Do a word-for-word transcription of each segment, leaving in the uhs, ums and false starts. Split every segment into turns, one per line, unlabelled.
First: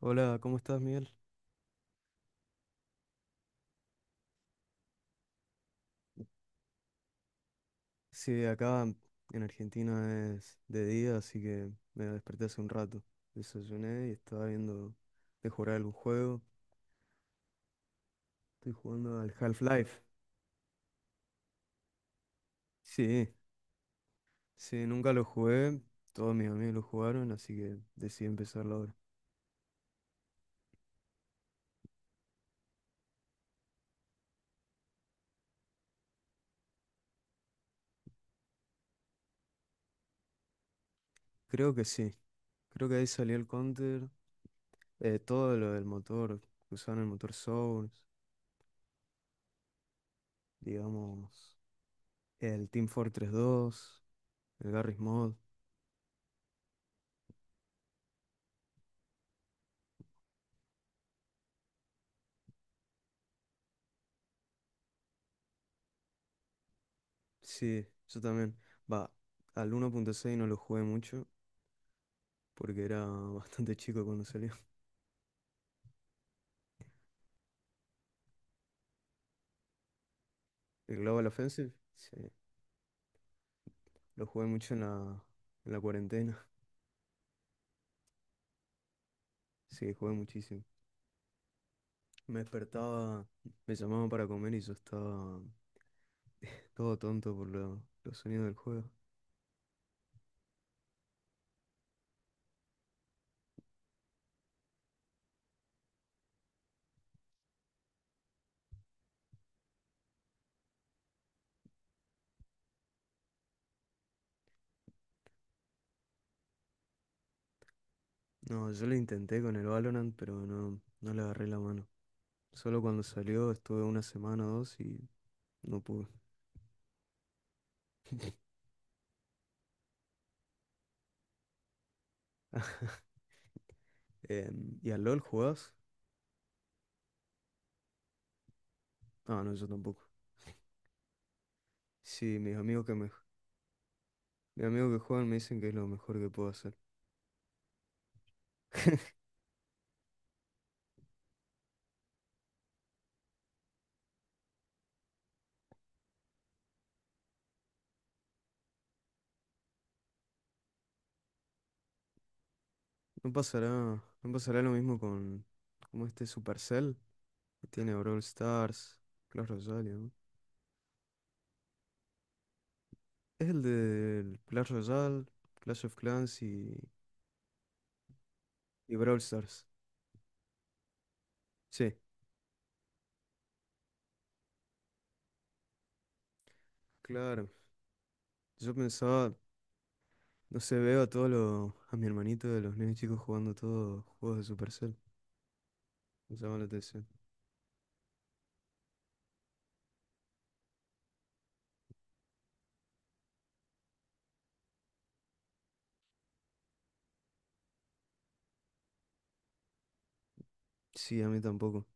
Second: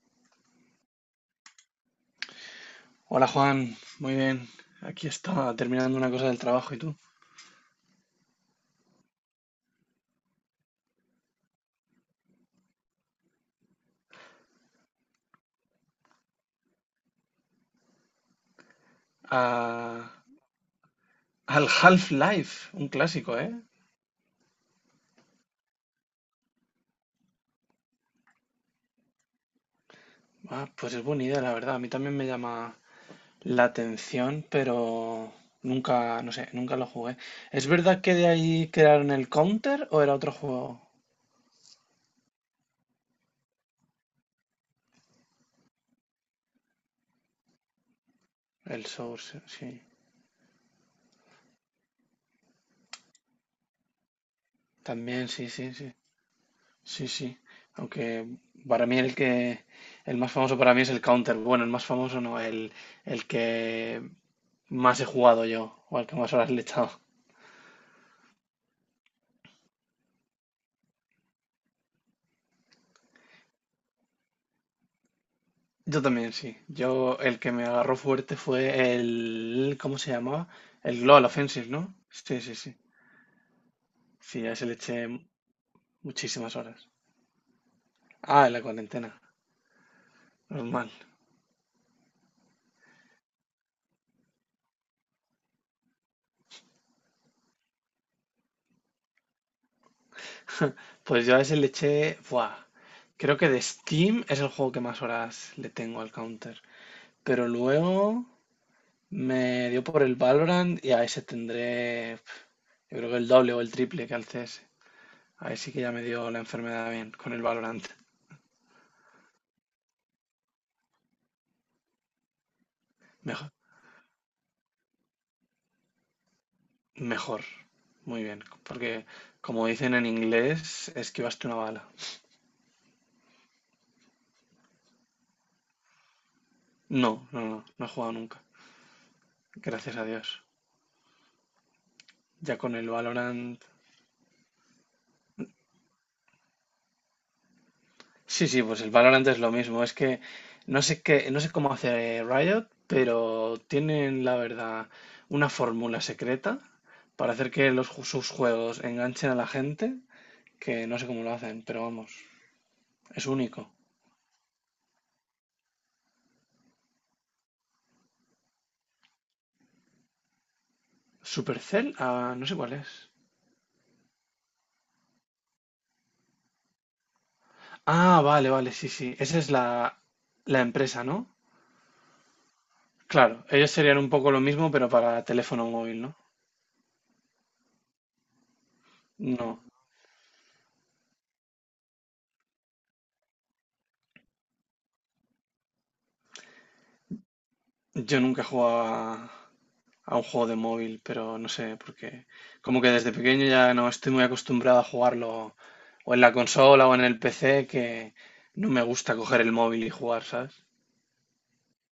Hola, ¿cómo estás, Miguel?
Hola Juan, muy bien. Aquí estaba terminando una cosa del trabajo y tú.
Sí, acá en Argentina es de día, así que me desperté hace un rato. Desayuné y estaba viendo de jugar algún juego. Estoy jugando al Half-Life.
A- Al Half-Life, un
Sí,
clásico, ¿eh?
sí, nunca lo jugué. Todos mis amigos lo jugaron, así que decidí empezarlo ahora.
Ah, pues es buena idea, la verdad. A mí también me llama la atención, pero nunca, no sé, nunca lo jugué. ¿Es verdad que de ahí crearon el Counter o era otro juego?
Creo que sí. Creo que ahí salió el Counter. Eh, todo lo del motor, que usaron el motor Source,
El Source, sí.
digamos, el Team Fortress dos, el Garry's
También,
Mod.
sí, sí, sí. Sí, sí. Aunque para mí el que, el más famoso para mí es el Counter. Bueno, el más famoso no, el, el que más he jugado yo, o al que más horas le he echado.
Sí, yo también. Va, al uno punto seis no lo jugué mucho porque era bastante chico cuando salió.
Yo también, sí. Yo, el que me agarró fuerte fue el ¿cómo se llamaba?
El
El Global
Global
Offensive,
Offensive,
¿no?
sí,
Sí, sí, sí.
lo
Sí,
jugué
a ese
mucho
le
en
eché
la, en la cuarentena.
muchísimas horas. Ah, en la cuarentena.
Sí, jugué muchísimo.
Normal.
Me despertaba, me llamaban para comer y yo estaba todo tonto por lo- los sonidos del juego.
Pues yo a ese le eché buah. Creo que de Steam es el juego que más horas le tengo al Counter. Pero luego me dio por el Valorant, y a ese tendré pf, yo creo que el doble o el triple que al C S. Ahí sí que ya me dio la enfermedad bien con el Valorant.
No, yo lo intenté con el Valorant, pero no, no le agarré la mano. Solo cuando
Mejor,
salió estuve una semana o dos y no pude.
mejor. Muy bien. Porque, como dicen en inglés, esquivaste una bala.
Em, ¿y al LOL jugás?
No, no, no. No he jugado nunca.
Ah, no, yo
Gracias a
tampoco.
Dios.
Sí, mis
Ya con
amigos
el
que me
Valorant.
mis amigos que juegan me dicen que es lo mejor que puedo hacer.
Sí, sí, pues el Valorant es lo mismo. Es que no sé qué, no sé cómo hace Riot, pero tienen, la verdad, una fórmula secreta para hacer que los, ju- sus juegos enganchen a la gente, que no sé cómo lo hacen, pero vamos, es
No pasará,
único.
no pasará lo mismo con como este Supercell que tiene Brawl Stars, Clash Royale, ¿no?
Supercell, ah, no sé cuál es.
Es el de Clash Royale, Clash of Clans y,
Ah, vale, vale, sí,
y
sí.
Brawl
Esa es
Stars.
la, la empresa, ¿no?
Sí,
Claro, ellos serían un poco lo mismo, pero para teléfono móvil, ¿no?
claro. Yo pensaba,
No,
no sé, veo a todos los, a mi hermanito de los nenes chicos jugando todos juegos de Supercell. Me llama la atención.
yo nunca he jugado a, a un juego de móvil, pero no sé, porque como que desde pequeño ya no estoy muy acostumbrado a jugarlo o en la consola o en el P C, que no me gusta coger el móvil y jugar, ¿sabes?
Sí, a mí tampoco.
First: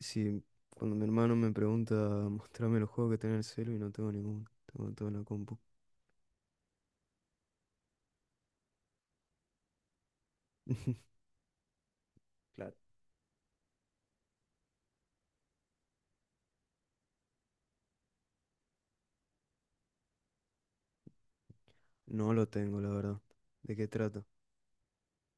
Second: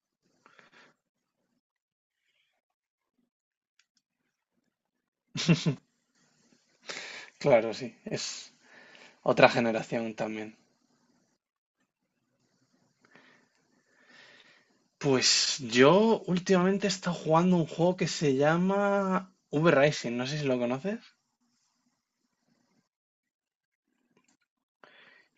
Si cuando mi hermano me pregunta, mostrame los juegos que tiene en el celu y no tengo ninguno, tengo todo en la compu.
Claro, sí, es otra generación también.
Claro.
Pues yo últimamente he estado jugando un juego que se llama V-Rising, no sé si lo conoces.
No lo tengo, la verdad. ¿De qué trato?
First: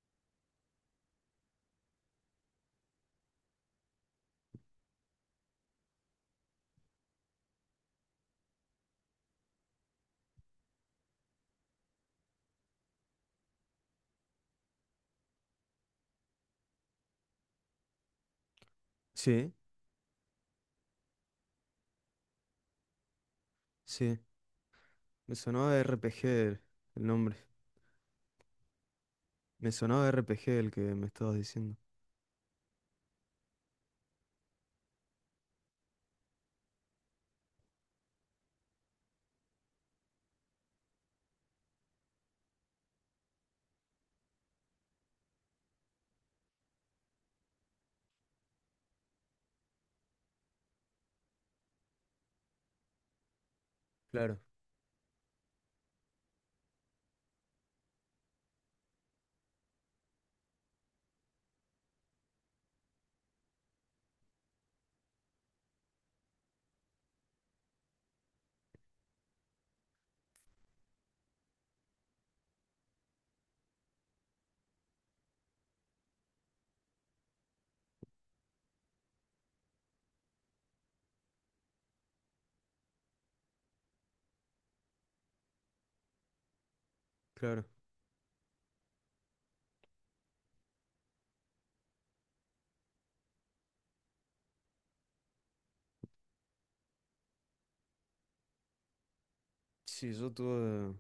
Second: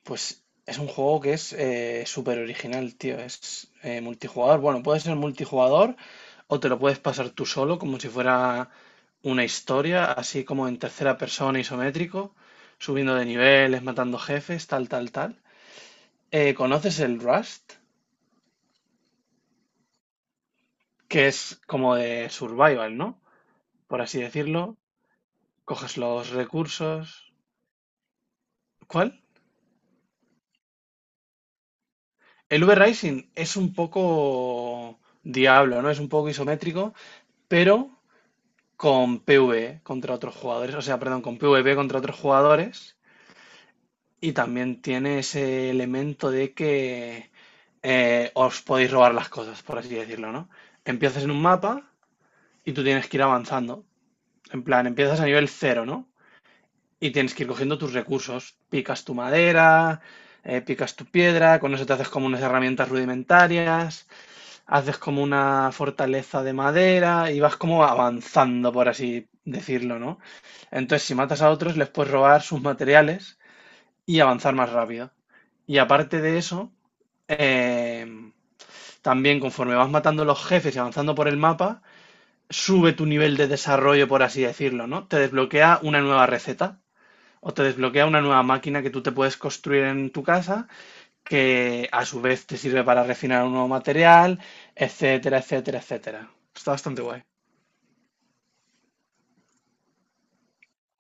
Pues es un juego que es eh, súper original, tío. Es eh, multijugador. Bueno, puede ser multijugador o te lo puedes pasar tú solo, como si fuera una historia, así como en tercera persona isométrico, subiendo de niveles, matando jefes, tal, tal, tal. Eh, ¿conoces el Rust?
Sí,
Que es como de survival, ¿no? Por
sí.
así decirlo.
Me sonaba R
Coges
RPG
los
el, el
recursos.
nombre.
¿Cuál?
Me sonaba R P G el que me estabas diciendo.
El V-Rising es un poco diablo, ¿no? Es un poco isométrico, pero con PvE contra otros jugadores, o sea, perdón, con PvP contra otros jugadores. Y también tiene ese elemento de que eh, os podéis robar las cosas, por así decirlo, ¿no? Empiezas en un mapa y tú tienes que ir avanzando.
Claro,
En plan, empiezas a nivel cero, ¿no? Y tienes que ir cogiendo tus recursos. Picas tu madera, eh, picas tu piedra, con eso te haces como unas herramientas rudimentarias, haces como una fortaleza de madera y vas como avanzando, por así decirlo, ¿no? Entonces, si matas a otros, les puedes robar sus materiales y avanzar más rápido. Y aparte de eso, eh, también conforme vas matando los jefes y avanzando por el mapa, sube tu nivel de desarrollo, por así decirlo, ¿no? Te desbloquea una nueva receta o te
claro.
desbloquea una nueva máquina que tú te puedes construir en tu casa que a su vez te sirve para refinar un nuevo material, etcétera, etcétera, etcétera. Está bastante guay.
Sí, yo tuve,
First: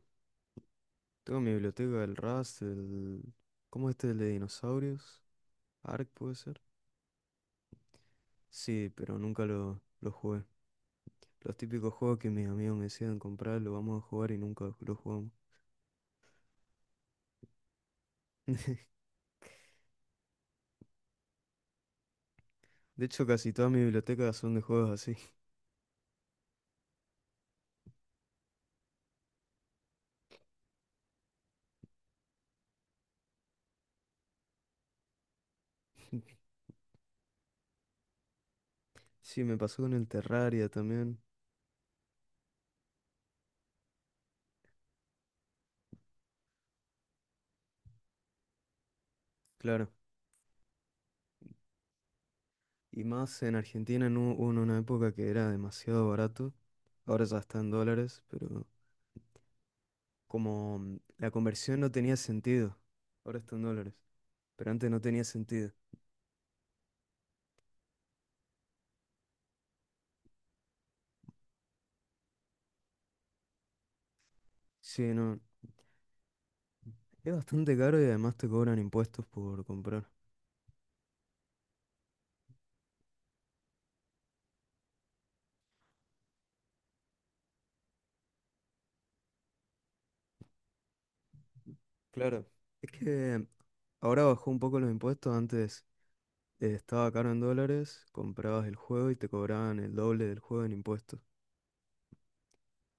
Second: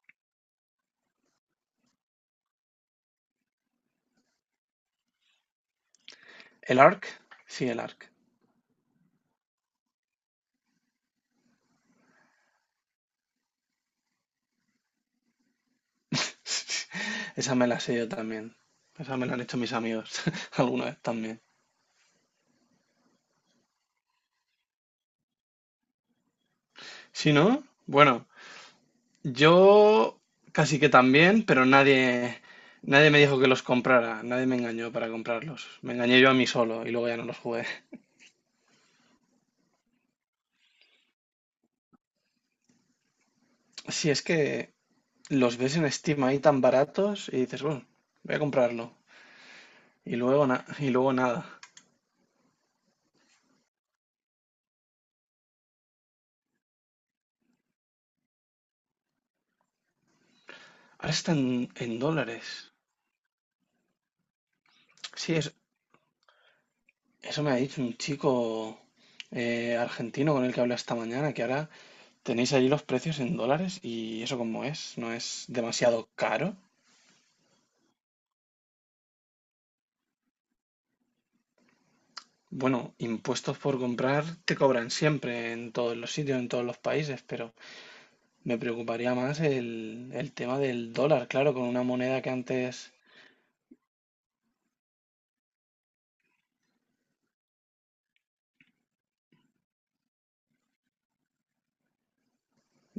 tuve mi biblioteca del Rust, el... ¿Cómo es este? El de dinosaurios. Ark puede ser.
¿El A R C? Sí, el A R C.
Sí, pero nunca lo, lo jugué. Los típicos juegos que mis amigos me decían comprar, lo vamos a jugar y nunca lo jugamos.
Esa me la sé yo también. Esa me la han hecho mis amigos alguna vez también.
De hecho, casi toda mi biblioteca son de juegos así.
Si no, bueno, yo casi que también, pero nadie, nadie me dijo que los comprara, nadie me engañó para comprarlos. Me engañé yo a mí solo y luego ya no los jugué.
Sí, me pasó con el Terraria también.
Si es que los ves en Steam ahí tan baratos y dices, bueno, voy a comprarlo.
Claro.
Y luego, na- y luego nada.
Y más en Argentina en u- hubo una época que era demasiado barato. Ahora ya está en dólares, pero como mm,
Ahora
la
están en,
conversión no
en
tenía
dólares.
sentido. Ahora está en dólares, pero antes no tenía
Sí, es-
sentido.
eso me ha dicho un chico eh, argentino con el que hablé esta mañana, que ahora tenéis allí los precios en dólares y eso como es,
Sí,
no
no,
es demasiado caro.
es bastante caro y además te cobran impuestos por comprar.
Bueno, impuestos por comprar te cobran siempre en todos los sitios, en todos los países, pero me preocuparía más el, el tema del dólar, claro, con una moneda que
Claro, es
antes...
que ahora bajó un poco los impuestos. Antes eh, estaba caro en dólares, comprabas el juego y te cobraban el doble del juego en impuestos.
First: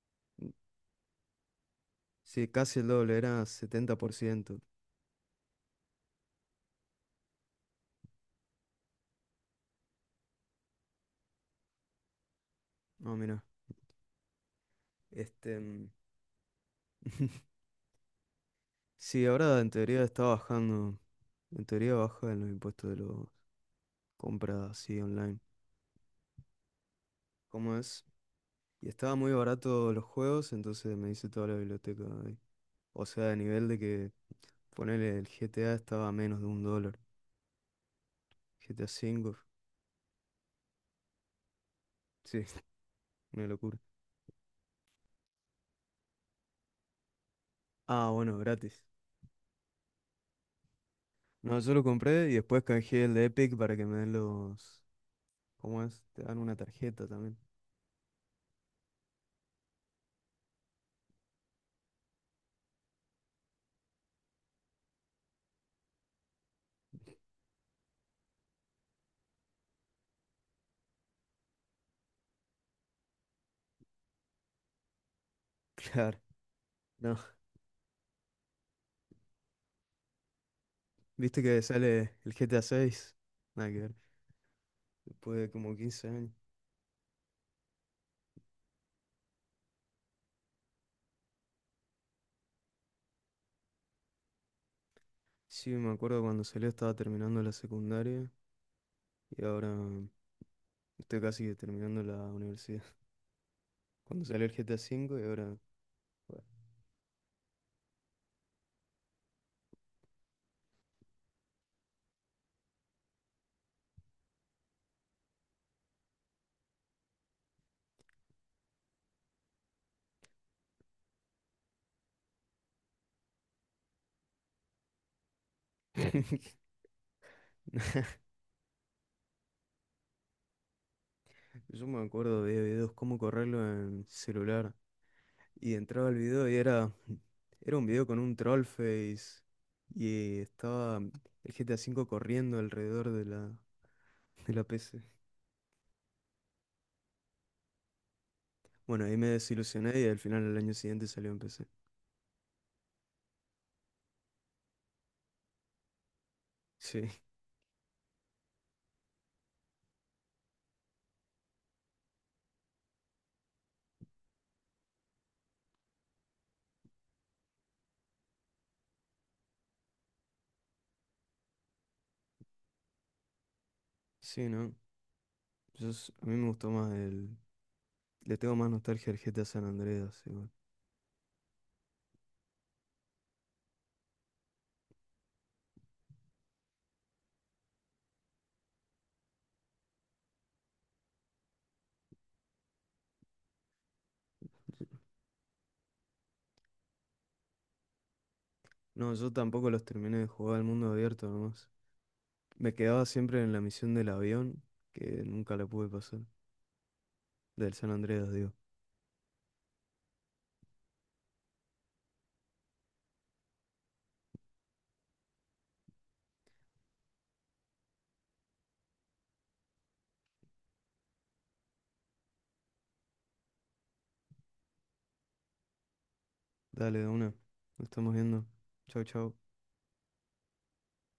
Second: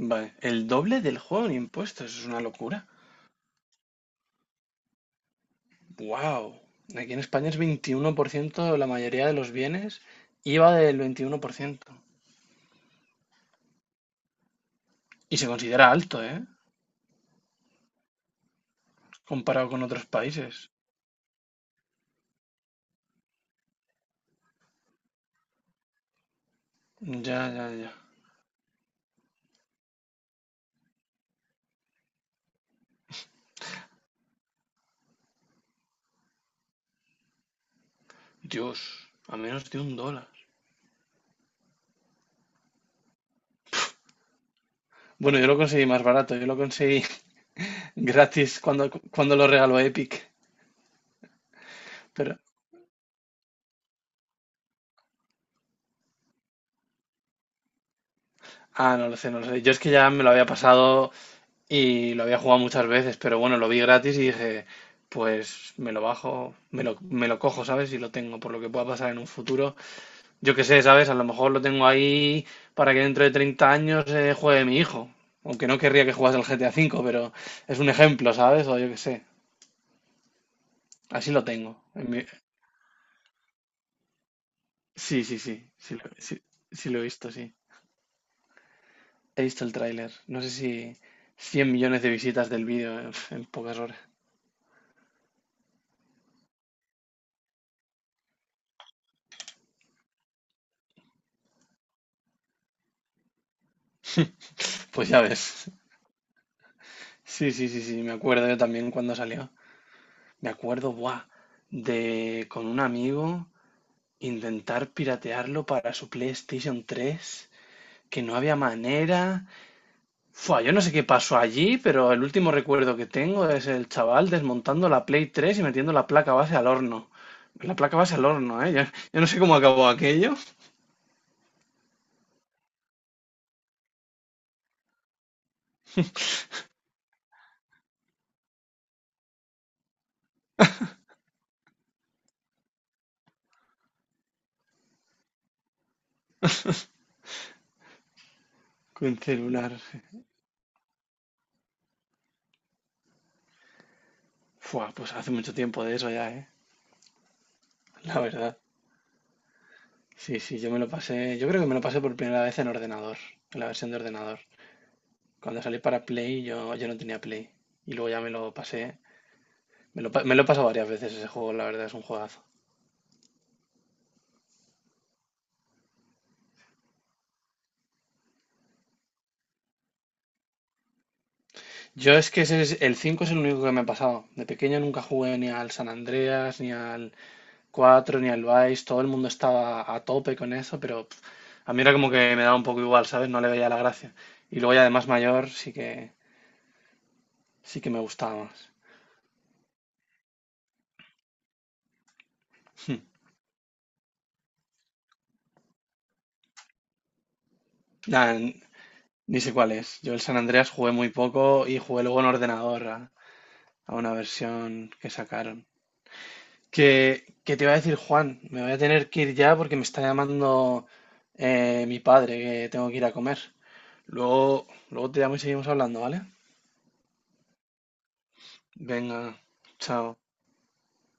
Vale, el doble del juego en impuestos, es una
Sí, casi
locura.
el doble, era setenta por ciento.
Wow, aquí en España es veintiuno por ciento la mayoría de los bienes, I V A del veintiuno por ciento.
No, mira,
Y se
este... mm,
considera alto, ¿eh?
Sí, ahora
Comparado
en
con
teoría
otros
está
países.
bajando. En teoría baja los impuestos de las compras así online.
Ya, ya,
¿Cómo
ya.
es? Y estaba muy barato los juegos, entonces me hice toda la biblioteca ahí. O sea, a nivel de que ponerle el G T A estaba a menos de un dólar.
Dios,
G T A cinco,
a menos de un dólar.
sí, una locura.
Bueno, yo lo conseguí más barato, yo lo conseguí
Ah, bueno,
gratis
gratis.
cuando, cuando lo regaló Epic.
No, yo lo compré y
Pero,
después canjeé el de Epic para que me den los... ¿Cómo es? Te dan una tarjeta también.
ah, no lo sé, no lo sé. Yo es que ya me lo había pasado y lo había jugado muchas veces, pero bueno, lo vi gratis y dije, pues me lo bajo, me lo, me lo cojo, ¿sabes? Y lo tengo, por lo que pueda pasar en un futuro. Yo qué sé, ¿sabes? A lo mejor lo tengo ahí para que dentro de treinta años eh, juegue mi hijo. Aunque no querría que
Claro,
jugase el G T A V,
no.
pero es un ejemplo, ¿sabes? O yo qué sé. Así
¿Viste
lo
que
tengo. en
sale
mi-
el G T A seis, Nada que ver,
Sí, sí,
después de
sí.
como
Sí, lo
quince años.
sí- sí lo he visto, sí. He visto el tráiler. No sé si cien millones de visitas del vídeo en, en pocas horas.
Sí, me acuerdo cuando salió estaba terminando la secundaria y ahora estoy casi que terminando la universidad. Cuando salió el GTA
Pues
V
ya
y ahora...
ves.
bueno.
Sí, sí, sí, sí. Me acuerdo yo también cuando salió. Me acuerdo, buah, de con un amigo intentar piratearlo para su PlayStation tres que no había manera. Fua, yo no sé qué pasó allí, pero el último recuerdo que tengo es el chaval desmontando la Play tres y metiendo la placa base al horno. La placa base al horno, ¿eh? Yo, yo no sé cómo acabó aquello
Yo me acuerdo de videos cómo correrlo en celular y entraba el video y era... era un video con un troll face y estaba el G T A cinco corriendo alrededor de la, de la, P C. Bueno, ahí
con
me
celular.
desilusioné y al final el año siguiente salió en P C.
Fua, pues hace mucho tiempo de eso ya, ¿eh?
Sí,
La verdad. Sí, sí, yo me lo pasé. Yo creo que me lo pasé por primera vez en ordenador, en la versión de ordenador. Cuando salí para Play, yo, yo no tenía Play. Y luego ya me lo pasé. Me lo, pa- me lo he pasado varias veces ese juego, la verdad, es un juegazo.
sí, ¿no? Yo s- a mí me gustó más el, Le tengo más nostalgia al G T A San Andreas, igual.
Yo es que ese es, el cinco es el único que me ha pasado. De pequeño nunca jugué ni al San Andreas, ni al cuatro ni al Vice. Todo el mundo estaba a tope con eso, pero pf, a mí era como que me daba un poco igual, ¿sabes? No le veía la gracia. Y luego ya de más mayor sí que, sí que me gustaba más.
No, yo tampoco los terminé de jugar al mundo abierto nomás. Me quedaba siempre en la misión del avión, que nunca la pude pasar. Del San
Nah,
Andreas, digo.
n- ni sé cuál es. Yo el San Andreas jugué muy poco y jugué luego en ordenador a, a una versión que sacaron. Que, que te iba a decir, Juan, me voy a tener que ir ya porque me está llamando eh, mi padre, que tengo que ir a comer. Luego, luego te llamo y seguimos hablando, ¿vale?
Dale, de una. Nos estamos viendo. Chau,
Venga,
chau.
chao.